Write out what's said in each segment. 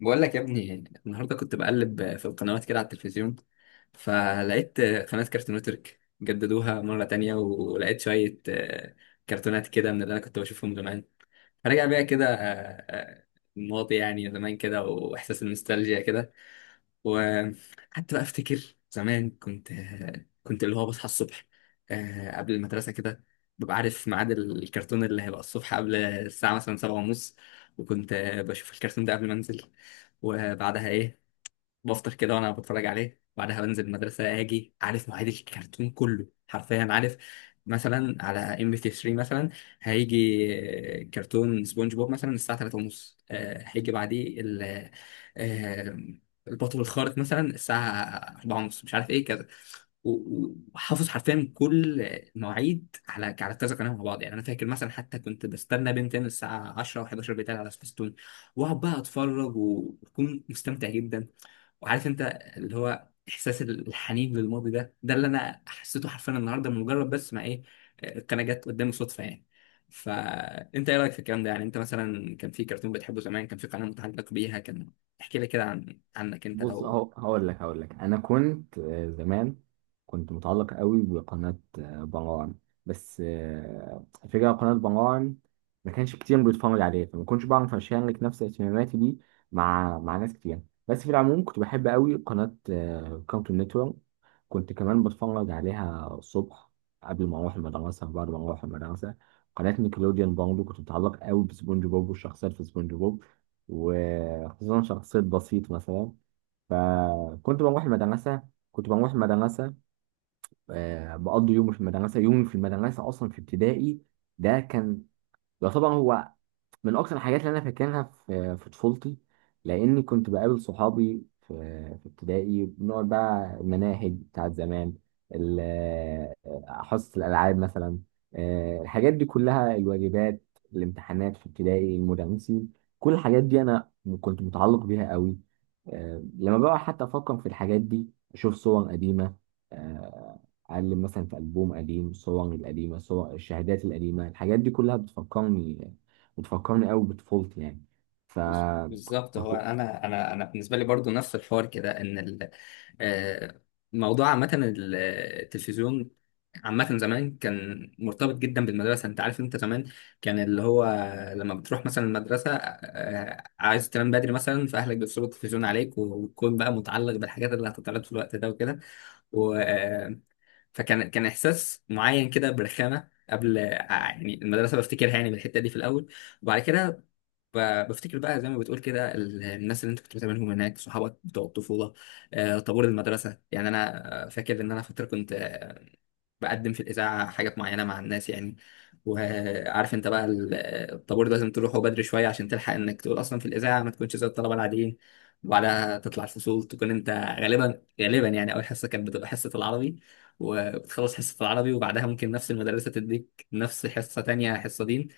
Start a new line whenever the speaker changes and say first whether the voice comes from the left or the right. left: بقول لك يا ابني، النهارده كنت بقلب في القنوات كده على التلفزيون، فلقيت قناة كارتون نتورك جددوها مرة تانية، ولقيت شوية كرتونات كده من اللي أنا كنت بشوفهم زمان. فرجع بيا كده آه، الماضي، يعني زمان كده وإحساس النوستالجيا كده. وحتى بقى افتكر زمان كنت اللي هو بصحى الصبح قبل المدرسة كده، ببقى عارف ميعاد الكرتون اللي هيبقى الصبح قبل الساعة مثلا 7:30. وكنت بشوف الكرتون ده قبل ما انزل. وبعدها ايه، بفطر كده وانا بتفرج عليه، بعدها بنزل المدرسه. اجي عارف مواعيد الكرتون كله حرفيا، عارف مثلا على MP3 مثلا هيجي كرتون سبونج بوب مثلا الساعه 3 ونص، هيجي بعديه ال آه، البطل الخارق مثلا الساعه 4 ونص، مش عارف ايه كذا. و- وحافظ حرفيا كل مواعيد على كذا قناه مع بعض، يعني انا فاكر مثلا حتى كنت بستنى بنتين الساعه 10 و11 بتاعي على سبيستون، واقعد بقى اتفرج واكون مستمتع جدا. وعارف انت اللي هو احساس الحنين للماضي ده اللي انا حسيته حرفيا النهارده، من مجرد بس ما ايه القناه جت قدامي صدفه يعني. فانت ايه رايك في الكلام ده؟ يعني انت مثلا كان في كرتون بتحبه زمان، كان في قناه متعلق بيها، كان احكي لي كده عنك انت
right: بص،
left: لو...
right: اهو هقول لك انا كنت زمان. كنت متعلق قوي بقناه بنغوان. بس الفكره قناه بنغوان ما كانش كتير بيتفرج عليها، فما كنتش بعرف اشارك نفس اهتماماتي دي مع ناس كتير. بس في العموم كنت بحب قوي قناه كارتون نتورك. كنت كمان بتفرج عليها الصبح قبل ما اروح المدرسه وبعد ما اروح المدرسه. قناه نيكلوديان برضه كنت متعلق قوي بسبونج بوب والشخصيات في سبونج بوب، وخصوصا شخصيه بسيط مثلا. فكنت بروح المدرسة كنت بروح المدرسة بقضي يومي في المدرسة أصلا في ابتدائي. ده كان يعتبر هو من اكتر الحاجات اللي انا فاكرها في في طفولتي، لاني كنت بقابل صحابي في في ابتدائي. بنقعد بقى المناهج بتاعت زمان، ال- حصص الالعاب مثلا. الحاجات دي كلها، الواجبات، الامتحانات في ابتدائي، المدرسين، كل الحاجات دي انا كنت متعلق بيها قوي. لما بقى حتى افكر في الحاجات دي اشوف صور قديمه. آه، اعلم مثلا في البوم قديم، الصور القديمه، صور الشهادات القديمه، الحاجات دي كلها بتفكرني وتفكرني قوي بطفولتي يعني. ف
left: بالظبط، هو
right: فكو-
left: انا بالنسبه لي برضو نفس الحوار كده، ان آه، موضوع عامه التلفزيون عامه، زمان كان مرتبط جدا بالمدرسه. انت عارف، انت زمان كان اللي هو لما بتروح مثلا المدرسه عايز تنام بدري مثلا، فاهلك بيصوروا التلفزيون عليك، وتكون بقى متعلق بالحاجات اللي هتتعرض في الوقت ده وكده و آه، فكان احساس معين كده برخامه قبل يعني المدرسه، بفتكرها يعني بالحته دي في الاول. وبعد كده بفتكر بقى زي ما بتقول كده الناس اللي انت كنت بتقابلهم هناك، صحابك بتوع الطفوله، طابور المدرسه. يعني انا فاكر ان انا فتره كنت بقدم في الاذاعه حاجات معينه مع الناس يعني، وعارف انت بقى الطابور ده لازم تروحه بدري شويه عشان تلحق انك تقول اصلا في الاذاعه ما تكونش زي الطلبه العاديين. وبعدها تطلع الفصول تكون انت غالبا، يعني اول حصه كانت بتبقى حصه العربي، وبتخلص حصه العربي وبعدها ممكن نفس المدرسه تديك نفس حصه تانية حصه دين.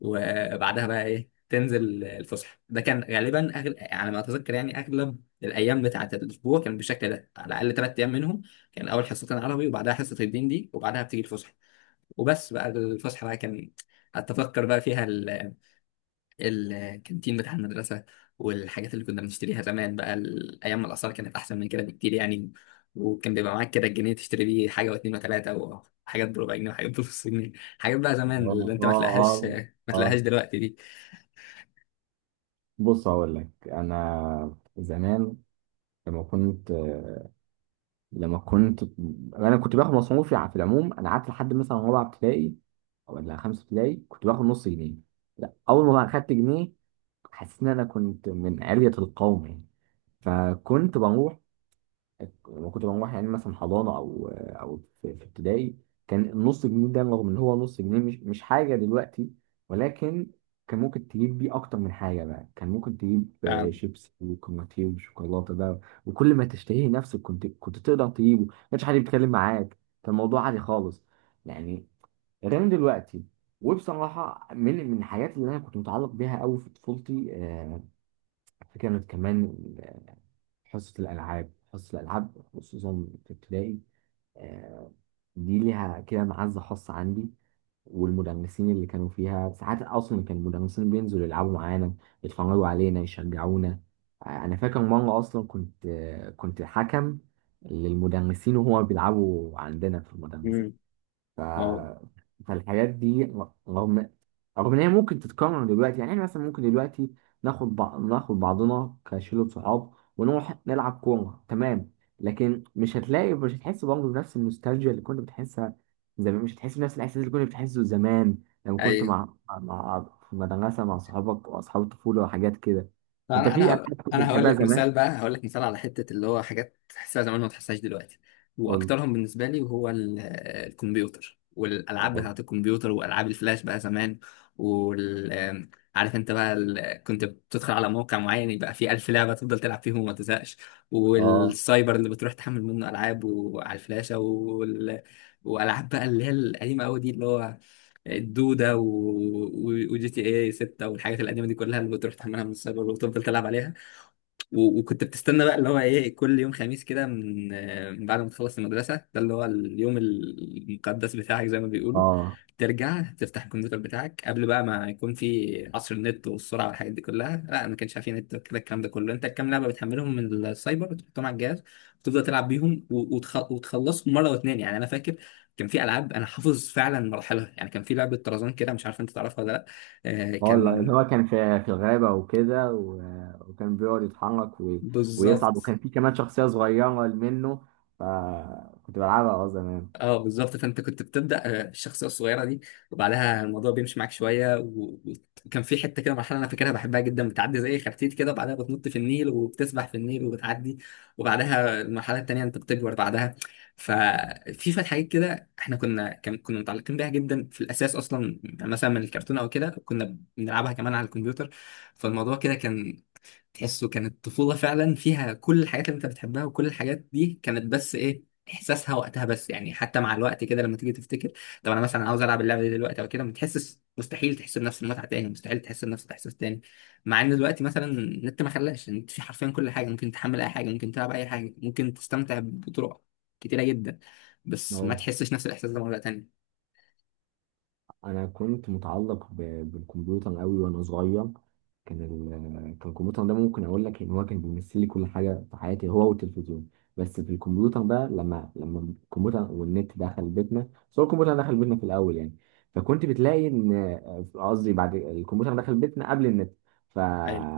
left: وبعدها بقى ايه تنزل الفسحه، ده كان غالبا على ما اتذكر، يعني اغلب الايام بتاعه الاسبوع كان بالشكل ده، على الاقل 3 ايام منهم كان اول حصتين عربي وبعدها حصه الدين دي وبعدها بتيجي الفسحه. وبس بقى الفسحه بقى كان اتفكر بقى فيها الكانتين بتاع المدرسه والحاجات اللي كنا بنشتريها زمان بقى ايام ما الاسعار كانت احسن من كده بكتير يعني، وكان بيبقى معاك كده الجنيه تشتري بيه حاجه واتنين وتلاته، وحاجات بربع جنيه وحاجات بنص جنيه. حاجات بقى زمان اللي
right: اه،
left: انت ما تلاقيهاش
right: اه،
left: ما تلاقيهاش
right: اه.
left: دلوقتي دي
right: بص، هقول لك انا زمان، لما كنت لما كنت انا كنت باخد مصروفي في العموم. انا قعدت لحد مثلا رابعه ابتدائي ولا خمسه ابتدائي كنت باخد نص جنيه. لا، اول ما بقى اخدت جنيه حسيت ان انا كنت من علية القوم يعني. فكنت بروح لما كنت بروح يعني مثلا حضانه او في ابتدائي، كان النص جنيه ده رغم ان هو نص جنيه مش حاجه دلوقتي، ولكن كان ممكن تجيب بيه اكتر من حاجه. بقى كان ممكن تجيب
left: ف...
right: شيبسي وكرواتيه وشوكولاته بقى، وكل ما تشتهيه نفسك كنت تقدر تجيبه، ما كانش حد بيتكلم معاك. كان الموضوع عادي خالص يعني، غير دلوقتي. وبصراحه، من الحاجات اللي انا كنت متعلق بيها قوي في طفولتي، كانت كمان حصة الألعاب خصوصا في ابتدائي. آه، دي ليها كده معزة خاصة عندي، والمدرسين اللي كانوا فيها ساعات أصلا كان المدرسين بينزلوا يلعبوا معانا، يتفرجوا علينا، يشجعونا. أنا فاكر مرة أصلا كنت حكم للمدرسين وهما بيلعبوا عندنا في
left: مم.
right: المدرسة. ف...
left: واو.
right: فالحاجات دي رغم ان هي ممكن تتكرر دلوقتي، يعني احنا مثلا ممكن دلوقتي ناخد بعضنا كشلة صحاب ونروح نلعب كورة، تمام، لكن مش هتلاقي، مش هتحس برضه بنفس النوستالجيا اللي كنت بتحسها زمان، مش هتحس بنفس الاحساس اللي كنت بتحسه زمان لما
left: اي
right: كنت في مدرسة مع صحابك واصحاب الطفولة وحاجات كده. انت
left: انا
right: في
left: انا
right: العاب
left: ه-
right: كنت
left: انا هقول
right: بتحبها
left: لك مثال
right: زمان؟
left: بقى، هقول لك مثال على حته اللي هو حاجات تحسها زمان ما تحسهاش دلوقتي،
right: قول.
left: واكترهم بالنسبه لي وهو الكمبيوتر والالعاب
right: اه،
left: بتاعت الكمبيوتر والعاب الفلاش بقى زمان. وال آم، عارف انت بقى كنت بتدخل على موقع معين يبقى فيه 1000 لعبه تفضل تلعب فيهم وما تزهقش،
right: اه،
left: والسايبر اللي بتروح تحمل منه العاب وعلى الفلاشه والعاب بقى اللي هي القديمه قوي دي اللي هو الدودة وجي تي اي 6 والحاجات القديمة دي كلها اللي بتروح تحملها من السايبر وتفضل تلعب عليها. وكنت بتستنى بقى اللي هو ايه، كل يوم خميس كده من من بعد ما تخلص المدرسة، ده اللي هو اليوم المقدس بتاعك زي ما بيقولوا،
right: اه.
left: ترجع تفتح الكمبيوتر بتاعك قبل بقى ما يكون في عصر النت والسرعة والحاجات دي كلها، لا ما كانش في نت كده الكلام ده كله. انت الكام لعبة بتحملهم من السايبر وتحطهم على الجهاز وتفضل تلعب بيهم وتخلصهم مرة واتنين. يعني انا فاكر كان في العاب انا حافظ فعلا مراحلها، يعني كان في لعبة طرزان كده، مش عارف انت تعرفها ولا لا.
right: والله اللي
left: كان...
right: هو كان في الغابة وكده، وكان بيقعد يتحرك ويصعد،
left: بالظبط
right: وكان في كمان شخصية صغيرة منه، فكنت بلعبها اه زمان.
left: اه بالظبط، فانت كنت بتبدا الشخصيه الصغيره دي، وبعدها الموضوع بيمشي معاك شويه وكان في حته كده مرحله انا فاكرها بحبها جدا، بتعدي زي خرتيت كده وبعدها بتنط في النيل وبتسبح في النيل وبتعدي، وبعدها المرحله التانيه انت بتكبر بعدها. ففي شويه حاجات كده احنا كنا متعلقين بيها جدا في الاساس اصلا، يعني مثلا من الكرتون او كده كنا بنلعبها كمان على الكمبيوتر. فالموضوع كده كان تحسه كانت طفولة فعلا، فيها كل الحاجات اللي انت بتحبها، وكل الحاجات دي كانت بس ايه احساسها وقتها بس. يعني حتى مع الوقت كده لما تيجي تفتكر طب انا مثلا عاوز العب اللعبة دي دلوقتي او كده، ما تحسش، مستحيل تحس بنفس المتعة تاني، مستحيل تحس بنفس الاحساس تاني. مع ان دلوقتي مثلا النت ما خلاش، النت في حرفيا كل حاجة، ممكن تحمل اي حاجة، ممكن تلعب اي حاجة، ممكن تستمتع بطرق كتيرة جدا، بس ما تحسش نفس الاحساس ده مرة تانية.
right: انا كنت متعلق بالكمبيوتر قوي وانا صغير. كان ال... كان الكمبيوتر ده ممكن اقول لك ان هو كان بيمثل لي كل حاجه في حياتي، هو والتلفزيون. بس في الكمبيوتر بقى، لما الكمبيوتر والنت دخل بيتنا. بس هو الكمبيوتر دخل بيتنا في الاول يعني، فكنت بتلاقي ان قصدي بعد الكمبيوتر دخل بيتنا قبل النت. ف
left: ايوه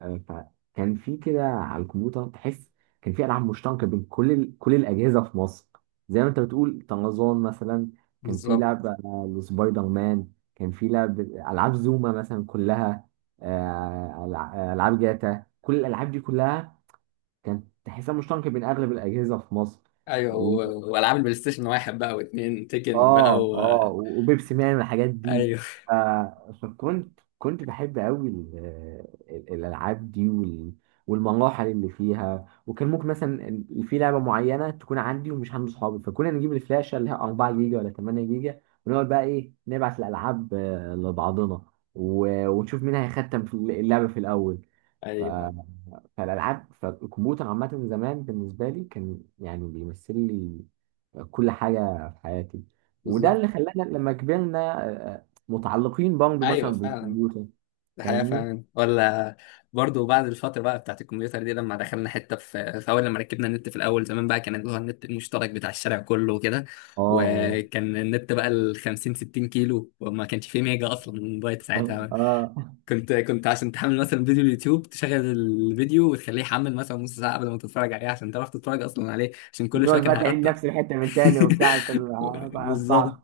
right: فكان في كده على الكمبيوتر تحس، كان في العاب مشتركه بين كل كل الاجهزه في مصر. زي ما انت بتقول طرزان مثلا، كان في
left: بالظبط.
right: لعبه وسبايدر مان، كان في لعب العاب زوما مثلا، كلها. العاب جاتا، كل الالعاب دي كلها كانت تحسها مشتركه بين اغلب الاجهزه في مصر.
left: ايوه والعاب البلاي ستيشن واحد بقى واثنين تيكن بقى
right: اه، اه، وبيبسي مان والحاجات دي.
left: ايوه.
right: فكنت بحب قوي الالعاب دي والمراحل اللي فيها. وكان ممكن مثلا في لعبه معينه تكون عندي ومش عند صحابي، فكنا نجيب الفلاشه اللي هي 4 جيجا ولا 8 جيجا، ونقعد بقى ايه نبعت الالعاب لبعضنا، ونشوف مين هيختم في اللعبه في الاول. ف-
left: ايوه،
right: فالالعاب فالكمبيوتر عامه زمان بالنسبه لي كان يعني بيمثل لي كل حاجة في حياتي، وده
left: بالظبط.
right: اللي خلانا لما كبرنا آه، متعلقين برضه مثلا
left: ايوه فعلا،
right: بالكمبيوتر.
left: ده حقيقه
right: فاهمني؟
left: فعلا ولا؟ برضو بعد الفتره بقى بتاعت الكمبيوتر دي، لما دخلنا حته في اول لما ركبنا النت في الاول زمان، بقى كان اللي هو النت المشترك بتاع الشارع كله وكده،
right: اه،
left: وكان النت بقى ال 50 60 كيلو، وما كانش فيه ميجا اصلا موبايل
right: اه،
left: ساعتها.
right: اه.
left: كنت عشان تحمل مثلا فيديو اليوتيوب، تشغل الفيديو وتخليه يحمل مثلا نص ساعه قبل ما تتفرج عليه عشان تعرف تتفرج اصلا عليه، عشان كل شويه
right: بتقعد
left: كان
right: بقى تعيد نفس
left: هيقطع.
right: الحتة من تاني وبتاع عشان ما اقطعش.
left: بالظبط،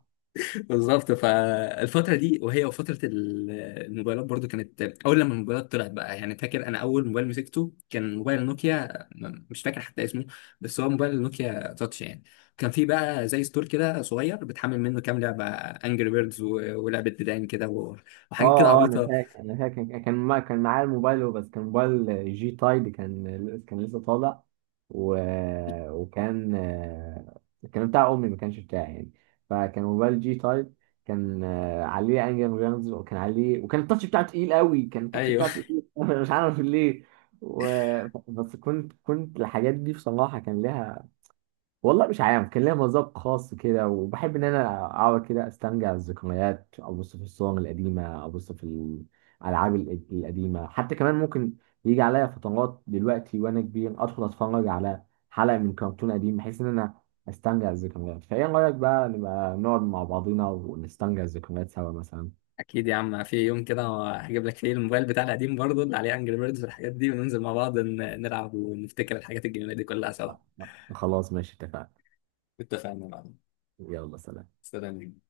left: بالظبط. فالفترة دي وهي وفترة الموبايلات، برضو كانت أول لما الموبايلات طلعت بقى، يعني فاكر أنا أول موبايل مسكته كان موبايل نوكيا، مش فاكر حتى اسمه، بس هو موبايل نوكيا تاتش يعني. كان فيه بقى زي ستور كده صغير، بتحمل منه كام لعبة أنجري بيردز ولعبة ديدان كده
right: اه،
left: وحاجات كده
right: اه، انا
left: عبيطة.
right: فاكر انا فاكر ما كان معايا الموبايل هو، بس كان موبايل جي تايد، كان لسه طالع. و... وكان آه، كان بتاع امي، ما كانش بتاعي يعني. فكان موبايل جي تايد، كان عليه انجل جيمز، وكان التاتش بتاعه تقيل قوي، كان التاتش
left: أيوه.
right: بتاعه تقيل مش عارف ليه. و... بس كنت الحاجات دي بصراحة كان لها والله مش عارف، كان ليا مذاق خاص كده، وبحب ان انا اقعد كده استرجع الذكريات، ابص في الصور القديمه، ابص في الالعاب القديمه. حتى كمان ممكن يجي عليا فترات دلوقتي وانا كبير ادخل اتفرج على حلقه من كرتون قديم بحيث ان انا استرجع الذكريات. فايه رايك بقى نبقى نقعد مع بعضينا ونسترجع الذكريات سوا مثلا؟
left: أكيد يا عم، في يوم كده هجيب لك فيه الموبايل بتاع القديم برضو اللي عليه أنجري بيردز والحاجات دي، وننزل مع بعض نلعب ونفتكر الحاجات الجميلة دي كلها سوا.
right: خلاص ماشي، اتفقنا.
left: اتفقنا يا معلم.
right: يلا، سلام.
left: سلام.